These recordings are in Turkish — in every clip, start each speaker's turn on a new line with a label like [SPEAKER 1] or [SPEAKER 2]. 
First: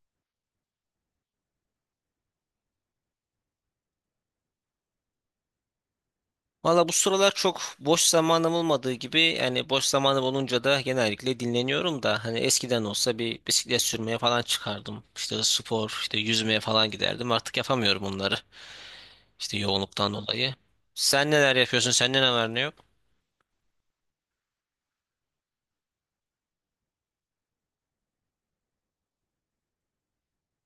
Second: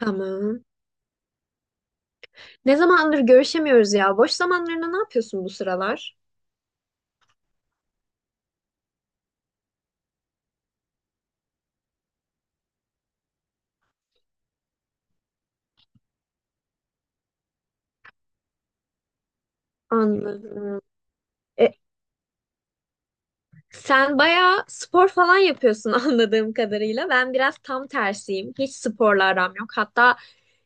[SPEAKER 1] Tamam. Ne zamandır görüşemiyoruz ya? Boş zamanlarında ne yapıyorsun bu sıralar?
[SPEAKER 2] Valla bu sıralar çok boş zamanım olmadığı gibi yani boş zamanım olunca da genellikle dinleniyorum da hani eskiden olsa bir bisiklet sürmeye falan çıkardım. İşte spor, işte yüzmeye falan giderdim. Artık yapamıyorum bunları. İşte yoğunluktan dolayı.
[SPEAKER 1] Anladım.
[SPEAKER 2] Sen neler
[SPEAKER 1] E,
[SPEAKER 2] yapıyorsun? Sende ne var ne yok?
[SPEAKER 1] Sen bayağı spor falan yapıyorsun anladığım kadarıyla. Ben biraz tam tersiyim. Hiç sporla aram yok. Hatta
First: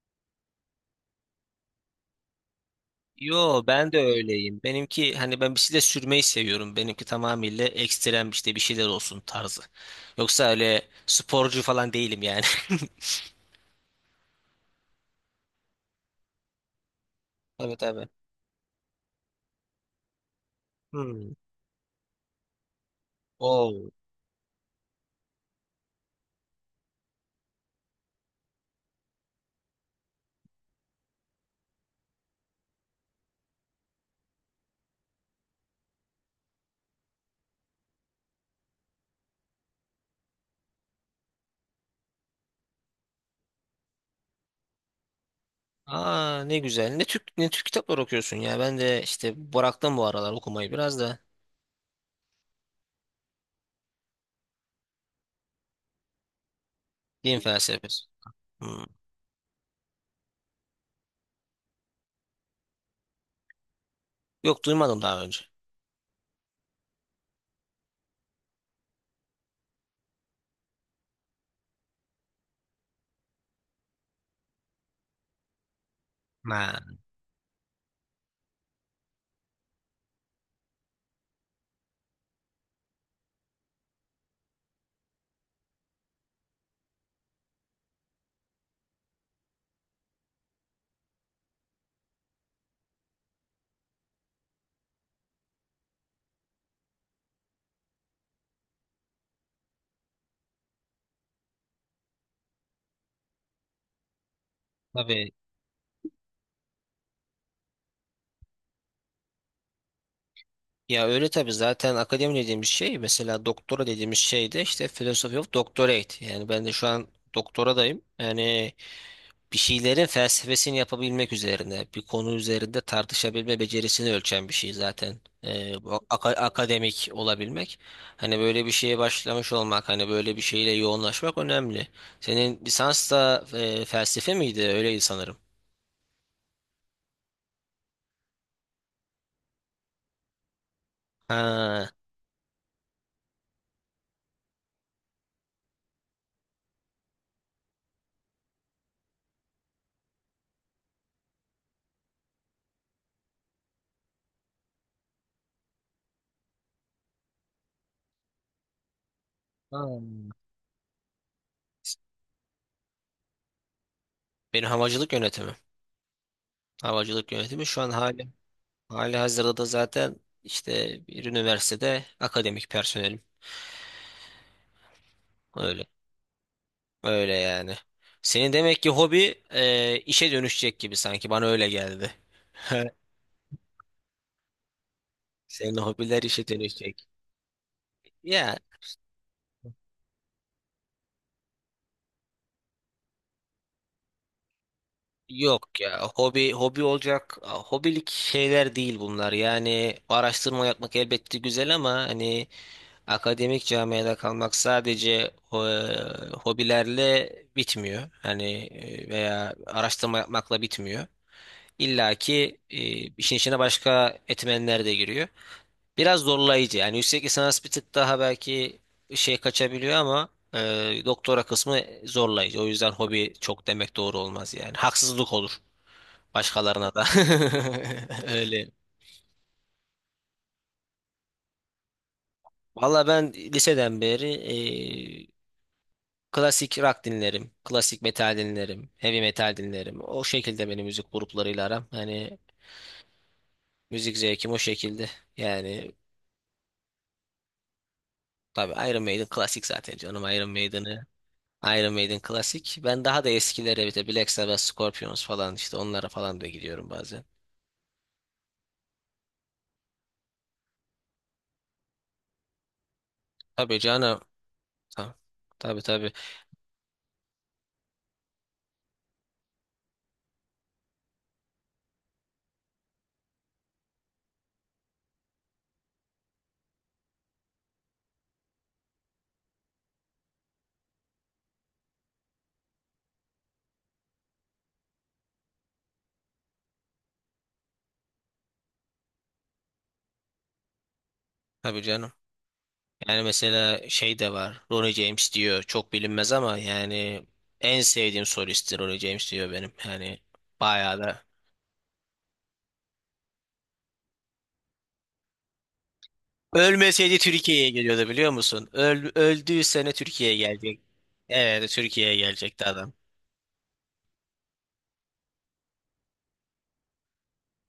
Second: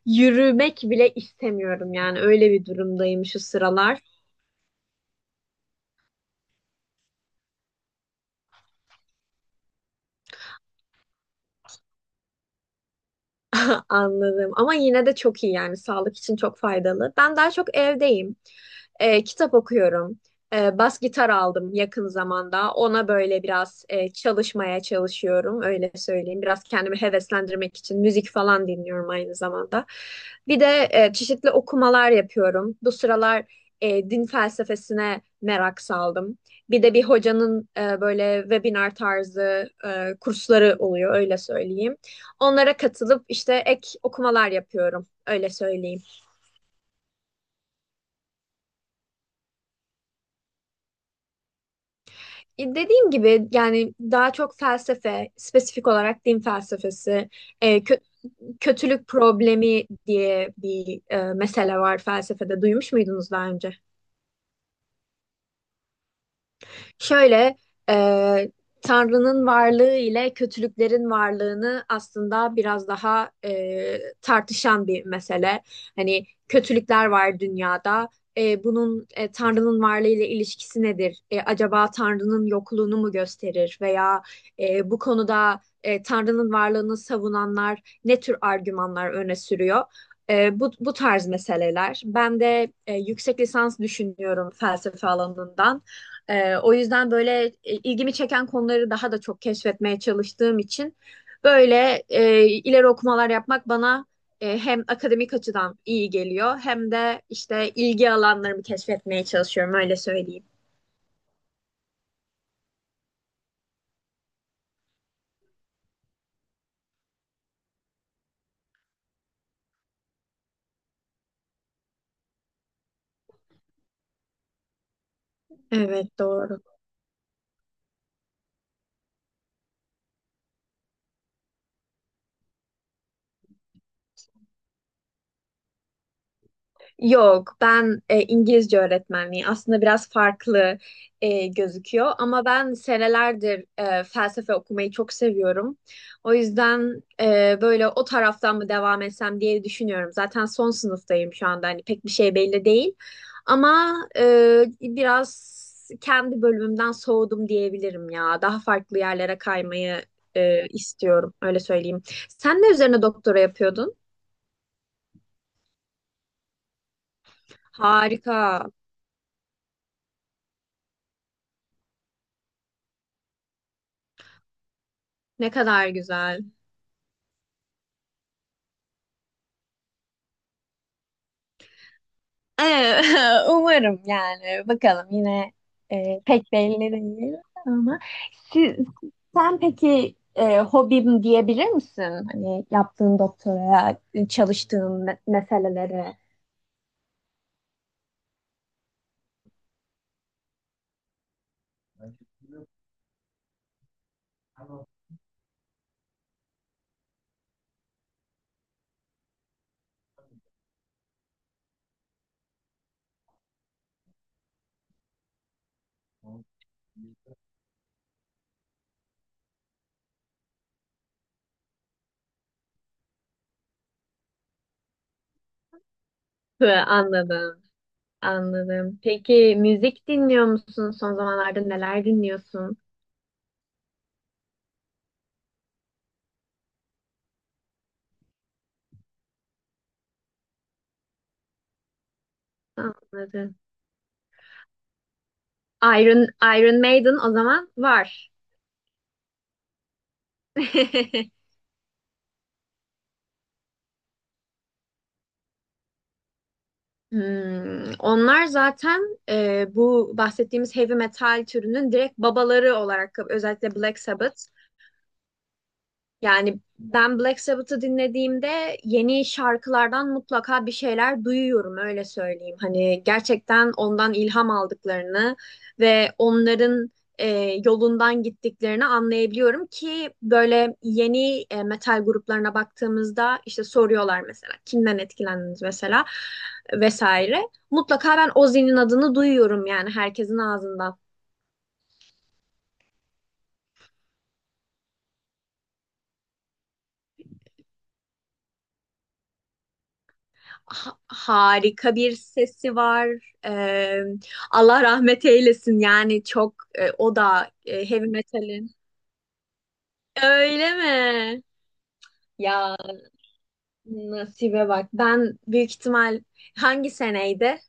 [SPEAKER 1] yürümek bile istemiyorum yani. Öyle bir durumdayım şu
[SPEAKER 2] Yo ben de
[SPEAKER 1] sıralar.
[SPEAKER 2] öyleyim. Benimki hani ben bisiklet sürmeyi seviyorum. Benimki tamamıyla ekstrem işte bir şeyler olsun tarzı. Yoksa öyle sporcu falan değilim yani.
[SPEAKER 1] Anladım. Ama yine de çok iyi yani. Sağlık için çok faydalı. Ben daha
[SPEAKER 2] Tabii
[SPEAKER 1] çok
[SPEAKER 2] tabii.
[SPEAKER 1] evdeyim. Kitap okuyorum. Bas gitar
[SPEAKER 2] Hmm.
[SPEAKER 1] aldım yakın zamanda. Ona böyle biraz
[SPEAKER 2] Oo.
[SPEAKER 1] çalışmaya çalışıyorum, öyle söyleyeyim. Biraz kendimi heveslendirmek için müzik falan dinliyorum aynı zamanda. Bir de çeşitli okumalar yapıyorum. Bu sıralar din felsefesine merak saldım. Bir de bir hocanın böyle webinar tarzı kursları oluyor, öyle söyleyeyim. Onlara katılıp işte ek okumalar yapıyorum, öyle söyleyeyim.
[SPEAKER 2] Aa ne güzel. Ne Türk kitaplar okuyorsun ya. Ben de işte bıraktım bu aralar okumayı biraz da.
[SPEAKER 1] Dediğim gibi yani daha çok felsefe, spesifik olarak din felsefesi,
[SPEAKER 2] Din
[SPEAKER 1] e, kö-
[SPEAKER 2] felsefesi. Hmm.
[SPEAKER 1] kötülük problemi diye bir mesele var felsefede. Duymuş muydunuz daha önce?
[SPEAKER 2] Yok duymadım daha önce.
[SPEAKER 1] Şöyle e, Tanrı'nın varlığı ile kötülüklerin varlığını aslında biraz daha tartışan bir mesele. Hani
[SPEAKER 2] Ha.
[SPEAKER 1] kötülükler var dünyada. Bunun Tanrı'nın varlığı ile ilişkisi nedir? Acaba Tanrı'nın yokluğunu mu gösterir? Veya bu konuda Tanrı'nın varlığını savunanlar ne tür argümanlar öne sürüyor? Bu tarz meseleler. Ben de yüksek lisans düşünüyorum felsefe alanından. O yüzden böyle ilgimi çeken konuları daha da çok keşfetmeye çalıştığım için böyle ileri okumalar yapmak bana hem
[SPEAKER 2] Tabii.
[SPEAKER 1] akademik açıdan iyi geliyor hem de işte ilgi alanlarımı keşfetmeye çalışıyorum, öyle söyleyeyim.
[SPEAKER 2] Ya öyle tabii zaten akademi dediğimiz şey mesela doktora dediğimiz şey de işte philosophy of doctorate. Yani ben de şu an doktoradayım. Yani bir şeylerin felsefesini yapabilmek üzerine, bir konu üzerinde tartışabilme becerisini ölçen bir şey zaten. Bu
[SPEAKER 1] Evet, doğru.
[SPEAKER 2] akademik olabilmek. Hani böyle bir şeye başlamış olmak, hani böyle bir şeyle yoğunlaşmak önemli. Senin lisans da felsefe miydi? Öyleydi sanırım.
[SPEAKER 1] Yok, ben İngilizce öğretmenliği aslında biraz farklı
[SPEAKER 2] Ha.
[SPEAKER 1] gözüküyor ama ben senelerdir felsefe okumayı çok seviyorum. O yüzden böyle o taraftan mı devam etsem diye düşünüyorum. Zaten son sınıftayım şu anda, hani pek bir şey belli değil ama biraz kendi bölümümden soğudum diyebilirim ya. Daha farklı yerlere kaymayı
[SPEAKER 2] Hmm.
[SPEAKER 1] istiyorum, öyle söyleyeyim. Sen ne üzerine doktora yapıyordun?
[SPEAKER 2] Benim havacılık yönetimi. Havacılık yönetimi şu an
[SPEAKER 1] Harika.
[SPEAKER 2] hali hazırda da zaten işte bir üniversitede akademik personelim.
[SPEAKER 1] Ne
[SPEAKER 2] Öyle.
[SPEAKER 1] kadar güzel.
[SPEAKER 2] Öyle yani. Senin demek ki hobi işe dönüşecek gibi sanki bana öyle geldi.
[SPEAKER 1] Umarım yani. Bakalım, yine
[SPEAKER 2] Senin hobiler işe
[SPEAKER 1] pek belli
[SPEAKER 2] dönüşecek.
[SPEAKER 1] değil ama
[SPEAKER 2] Ya
[SPEAKER 1] siz, sen peki hobim diyebilir misin? Hani yaptığın doktoraya, çalıştığın
[SPEAKER 2] yok ya
[SPEAKER 1] meselelere.
[SPEAKER 2] hobi olacak hobilik şeyler değil bunlar yani araştırma yapmak elbette güzel ama hani akademik camiada kalmak sadece hobilerle bitmiyor hani veya araştırma yapmakla bitmiyor. İlla ki işin içine başka etmenler de giriyor. Biraz zorlayıcı. Yani yüksek lisans bir tık daha belki şey kaçabiliyor ama doktora kısmı zorlayıcı. O yüzden hobi çok demek doğru olmaz yani. Haksızlık olur
[SPEAKER 1] Hı,
[SPEAKER 2] başkalarına da.
[SPEAKER 1] anladım,
[SPEAKER 2] Öyle.
[SPEAKER 1] anladım. Peki müzik dinliyor musun? Son zamanlarda neler dinliyorsun?
[SPEAKER 2] Valla ben liseden beri e, klasik rock dinlerim. Klasik metal dinlerim. Heavy metal dinlerim. O şekilde benim müzik gruplarıyla aram. Hani
[SPEAKER 1] Anladım.
[SPEAKER 2] müzik zevkim o şekilde. Yani
[SPEAKER 1] Iron, Iron Maiden o zaman var.
[SPEAKER 2] tabii Iron Maiden klasik zaten canım. Iron Maiden'ı, Iron Maiden klasik. Ben daha da eskilere bir de Black Sabbath, Scorpions falan işte onlara falan da gidiyorum bazen.
[SPEAKER 1] Hmm, onlar zaten bu bahsettiğimiz heavy metal türünün direkt babaları, olarak özellikle
[SPEAKER 2] Tabii
[SPEAKER 1] Black
[SPEAKER 2] canım.
[SPEAKER 1] Sabbath.
[SPEAKER 2] Ta- Tabii tabii.
[SPEAKER 1] Yani ben Black Sabbath'ı dinlediğimde yeni şarkılardan mutlaka bir şeyler duyuyorum, öyle söyleyeyim. Hani gerçekten ondan ilham aldıklarını ve onların e, yolundan gittiklerini anlayabiliyorum ki böyle yeni metal gruplarına baktığımızda işte soruyorlar, mesela kimden etkilendiniz mesela vesaire. Mutlaka ben Ozzy'nin adını duyuyorum, yani herkesin ağzından.
[SPEAKER 2] Tabii canım. Yani mesela şey de var. Ronnie James diyor. Çok bilinmez ama yani en sevdiğim solisttir Ronnie James diyor benim. Yani bayağı da.
[SPEAKER 1] Harika bir sesi var. Ee, Allah rahmet eylesin. Yani çok o
[SPEAKER 2] Ölmeseydi
[SPEAKER 1] da
[SPEAKER 2] Türkiye'ye
[SPEAKER 1] heavy
[SPEAKER 2] geliyordu biliyor musun?
[SPEAKER 1] metalin.
[SPEAKER 2] Öldüğü sene Türkiye'ye
[SPEAKER 1] Öyle
[SPEAKER 2] gelecek.
[SPEAKER 1] mi?
[SPEAKER 2] Evet Türkiye'ye gelecekti
[SPEAKER 1] Ya,
[SPEAKER 2] adam.
[SPEAKER 1] nasibe bak. Ben büyük ihtimal hangi seneydi?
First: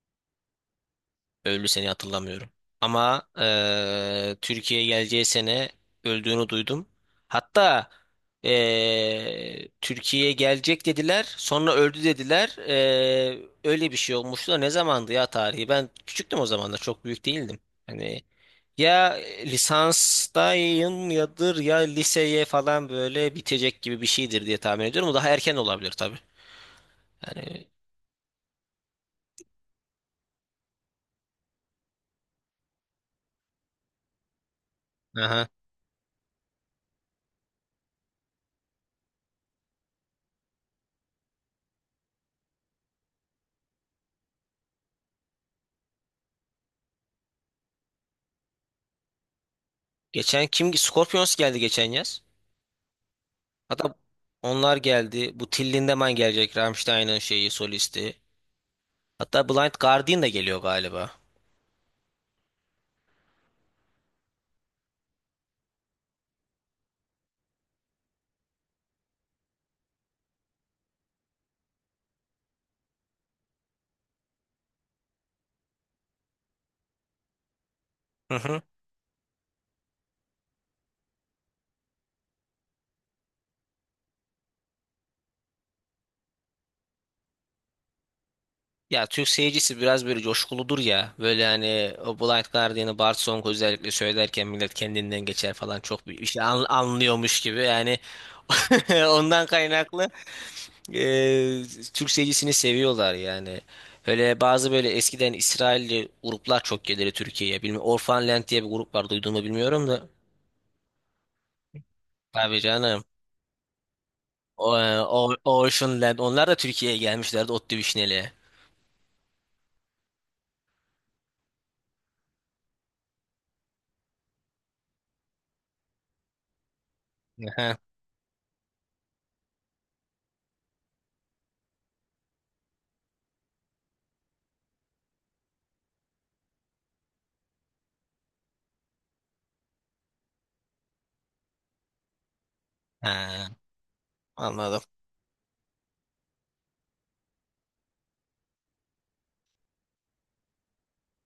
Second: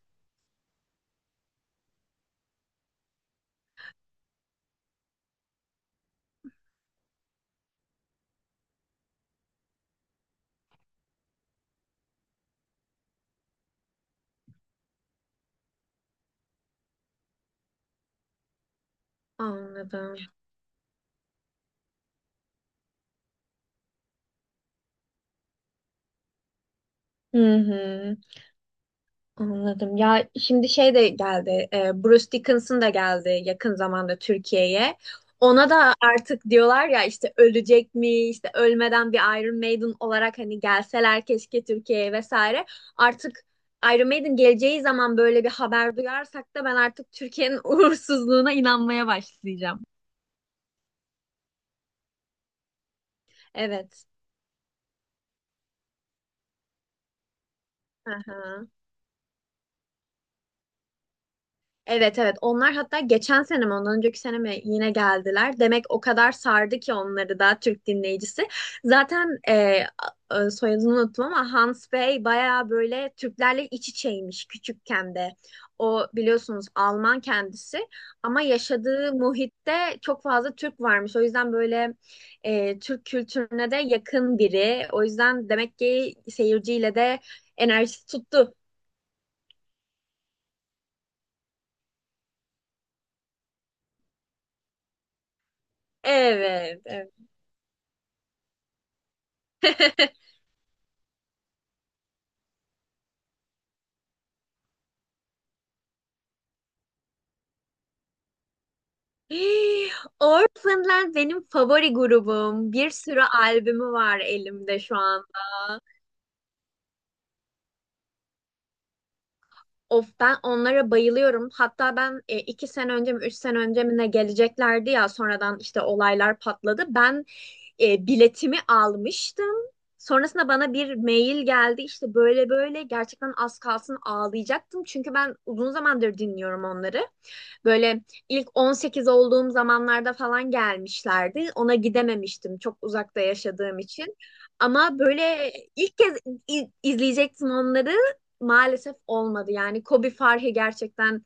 [SPEAKER 2] Öldü seni hatırlamıyorum. Ama Türkiye'ye geleceği sene öldüğünü duydum. Hatta Türkiye'ye gelecek dediler. Sonra öldü dediler. Öyle bir şey olmuştu da ne zamandı ya tarihi? Ben küçüktüm o zamanlar. Çok büyük değildim. Hani ya
[SPEAKER 1] Anladım.
[SPEAKER 2] lisanstayım yadır ya liseye falan böyle bitecek gibi bir şeydir diye tahmin ediyorum. O daha erken olabilir tabii.
[SPEAKER 1] Hı
[SPEAKER 2] Yani
[SPEAKER 1] hı. Anladım. Ya şimdi şey de geldi. Bruce Dickinson da geldi yakın zamanda Türkiye'ye.
[SPEAKER 2] aha.
[SPEAKER 1] Ona da artık diyorlar ya işte ölecek mi, işte ölmeden bir Iron Maiden olarak hani gelseler keşke Türkiye'ye vesaire. Artık Iron Maiden geleceği zaman böyle bir haber duyarsak da ben artık Türkiye'nin uğursuzluğuna inanmaya başlayacağım.
[SPEAKER 2] Geçen kim? Scorpions geldi geçen yaz. Hatta
[SPEAKER 1] Evet.
[SPEAKER 2] onlar geldi. Bu Till Lindemann gelecek. Rammstein'ın şeyi solisti.
[SPEAKER 1] Aha.
[SPEAKER 2] Hatta Blind Guardian da geliyor galiba.
[SPEAKER 1] Evet, evet, onlar hatta geçen sene mi ondan önceki sene mi yine geldiler. Demek o kadar sardı ki onları da Türk dinleyicisi. Zaten soyadını unuttum ama Hans Bey bayağı böyle Türklerle iç içeymiş küçükken de. O biliyorsunuz Alman kendisi
[SPEAKER 2] Hı
[SPEAKER 1] ama
[SPEAKER 2] hı.
[SPEAKER 1] yaşadığı muhitte çok fazla Türk varmış. O yüzden böyle Türk kültürüne de yakın biri. O yüzden demek ki seyirciyle de enerjisi tuttu.
[SPEAKER 2] Ya Türk seyircisi biraz böyle coşkuludur ya. Böyle hani o Blind Guardian'ı Bart Song özellikle söylerken millet kendinden geçer falan çok bir şey
[SPEAKER 1] Evet, evet.
[SPEAKER 2] anlıyormuş gibi. Yani ondan kaynaklı e, Türk seyircisini seviyorlar yani. Öyle bazı böyle eskiden İsrailli gruplar çok gelirdi Türkiye'ye. Bilmiyorum Orphan Land diye bir grup var duydun mu bilmiyorum da.
[SPEAKER 1] Orphanland benim favori
[SPEAKER 2] Tabii
[SPEAKER 1] grubum. Bir
[SPEAKER 2] canım.
[SPEAKER 1] sürü albümü var elimde şu anda.
[SPEAKER 2] Ocean Land. Onlar da Türkiye'ye gelmişlerdi Otlu Vişneli'ye.
[SPEAKER 1] Of, ben onlara bayılıyorum. Hatta ben iki sene önce mi üç sene önce mi ne geleceklerdi ya, sonradan işte olaylar patladı. Ben
[SPEAKER 2] Aha.
[SPEAKER 1] biletimi almıştım. Sonrasında bana bir mail geldi, işte böyle böyle, gerçekten az kalsın ağlayacaktım. Çünkü ben uzun zamandır dinliyorum onları. Böyle ilk 18 olduğum zamanlarda falan gelmişlerdi. Ona gidememiştim, çok uzakta
[SPEAKER 2] Ha,
[SPEAKER 1] yaşadığım için.
[SPEAKER 2] anladım.
[SPEAKER 1] Ama böyle ilk kez izleyecektim onları, maalesef olmadı. Yani Kobe Farhi gerçekten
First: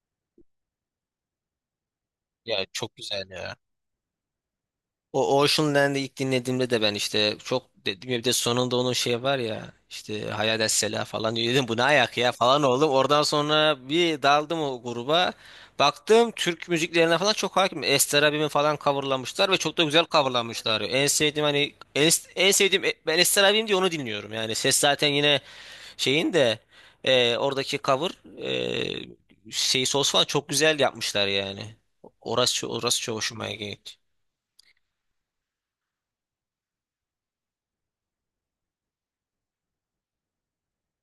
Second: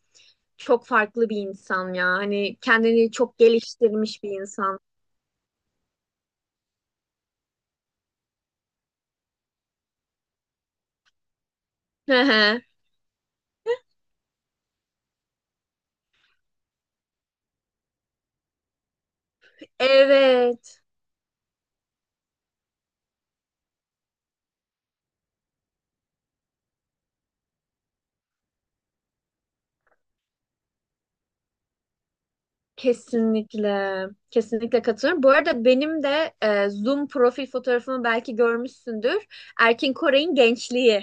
[SPEAKER 1] çok farklı bir insan ya. Hani
[SPEAKER 2] Ya çok
[SPEAKER 1] kendini
[SPEAKER 2] güzel
[SPEAKER 1] çok
[SPEAKER 2] ya.
[SPEAKER 1] geliştirmiş bir insan.
[SPEAKER 2] O Ocean Land'i ilk dinlediğimde de ben işte çok dedim ya bir de sonunda onun şey var ya işte Hayal Sela falan diyor. Dedim bu ne
[SPEAKER 1] Hı
[SPEAKER 2] ayak ya
[SPEAKER 1] hı.
[SPEAKER 2] falan oldum. Oradan sonra bir daldım o gruba. Baktım Türk müziklerine falan çok hakim. Ester abimi falan coverlamışlar ve çok da güzel coverlamışlar.
[SPEAKER 1] Evet,
[SPEAKER 2] En sevdiğim ben Ester abim diye onu dinliyorum. Yani ses zaten yine Şeyin de oradaki cover şey sos falan çok güzel yapmışlar yani. Orası çok hoşuma gitti.
[SPEAKER 1] kesinlikle. Kesinlikle katılıyorum. Bu arada benim de Zoom profil fotoğrafımı belki görmüşsündür. Erkin Koray'ın gençliği.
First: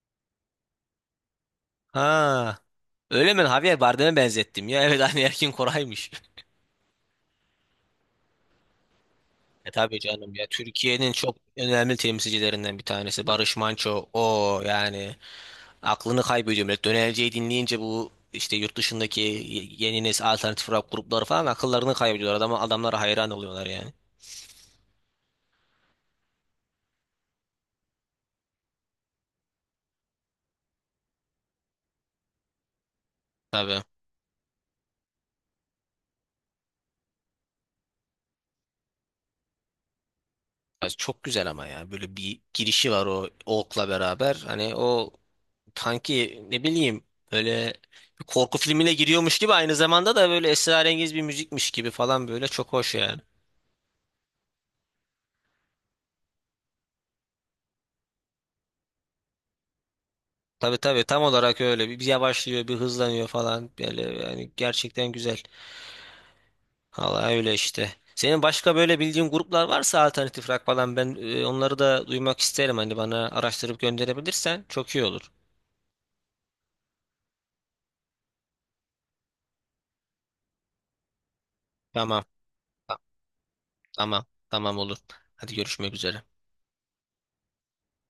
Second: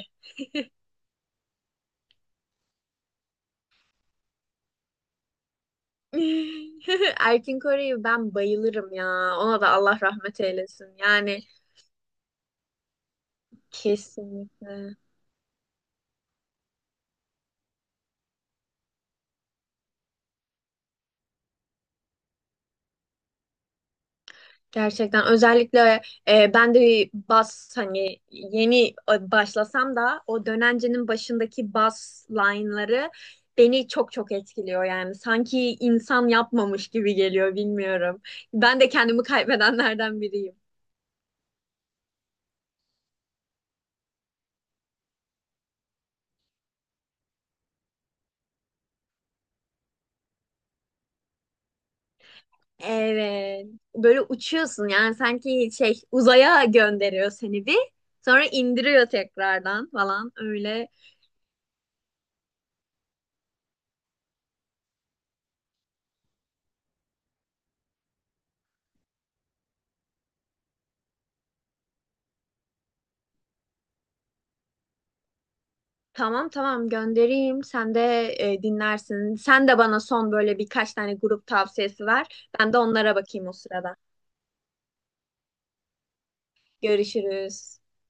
[SPEAKER 2] Ha. Öyle mi? Javier Bardem'e benzettim ya. Evet aynı Erkin Koray'mış.
[SPEAKER 1] Erkin Koray'ı ben bayılırım ya. Ona da
[SPEAKER 2] E tabii
[SPEAKER 1] Allah
[SPEAKER 2] canım
[SPEAKER 1] rahmet
[SPEAKER 2] ya.
[SPEAKER 1] eylesin.
[SPEAKER 2] Türkiye'nin çok
[SPEAKER 1] Yani
[SPEAKER 2] önemli temsilcilerinden bir tanesi. Barış Manço. O
[SPEAKER 1] kesinlikle.
[SPEAKER 2] yani aklını kaybediyor millet. Dönerceyi dinleyince bu işte yurt dışındaki yeni nesil alternatif rock grupları falan akıllarını kaybediyorlar. Adamlara hayran oluyorlar yani.
[SPEAKER 1] Gerçekten özellikle ben de bas, hani yeni başlasam da o dönencenin başındaki bas line'ları
[SPEAKER 2] Tabii.
[SPEAKER 1] beni çok çok etkiliyor yani. Sanki insan yapmamış gibi geliyor, bilmiyorum. Ben de kendimi kaybedenlerden biriyim.
[SPEAKER 2] Ya çok güzel ama ya böyle bir girişi var o Oak'la beraber hani o sanki ne bileyim böyle bir korku filmine giriyormuş gibi aynı zamanda da böyle esrarengiz bir müzikmiş gibi falan böyle çok hoş yani.
[SPEAKER 1] Evet. Böyle uçuyorsun yani, sanki şey, uzaya gönderiyor seni, bir sonra indiriyor tekrardan falan,
[SPEAKER 2] Tabii
[SPEAKER 1] öyle.
[SPEAKER 2] tabii tam olarak öyle bir yavaşlıyor bir hızlanıyor falan böyle yani gerçekten güzel. Vallahi öyle işte. Senin başka böyle bildiğin gruplar varsa alternatif rock falan ben onları da duymak isterim hani bana araştırıp gönderebilirsen çok iyi olur.
[SPEAKER 1] Tamam, tamam, göndereyim. Sen de dinlersin. Sen de bana son böyle birkaç tane grup tavsiyesi
[SPEAKER 2] Tamam
[SPEAKER 1] ver. Ben de
[SPEAKER 2] tamam
[SPEAKER 1] onlara bakayım o sırada.
[SPEAKER 2] Tamam, olur. Hadi görüşmek üzere.
[SPEAKER 1] Görüşürüz.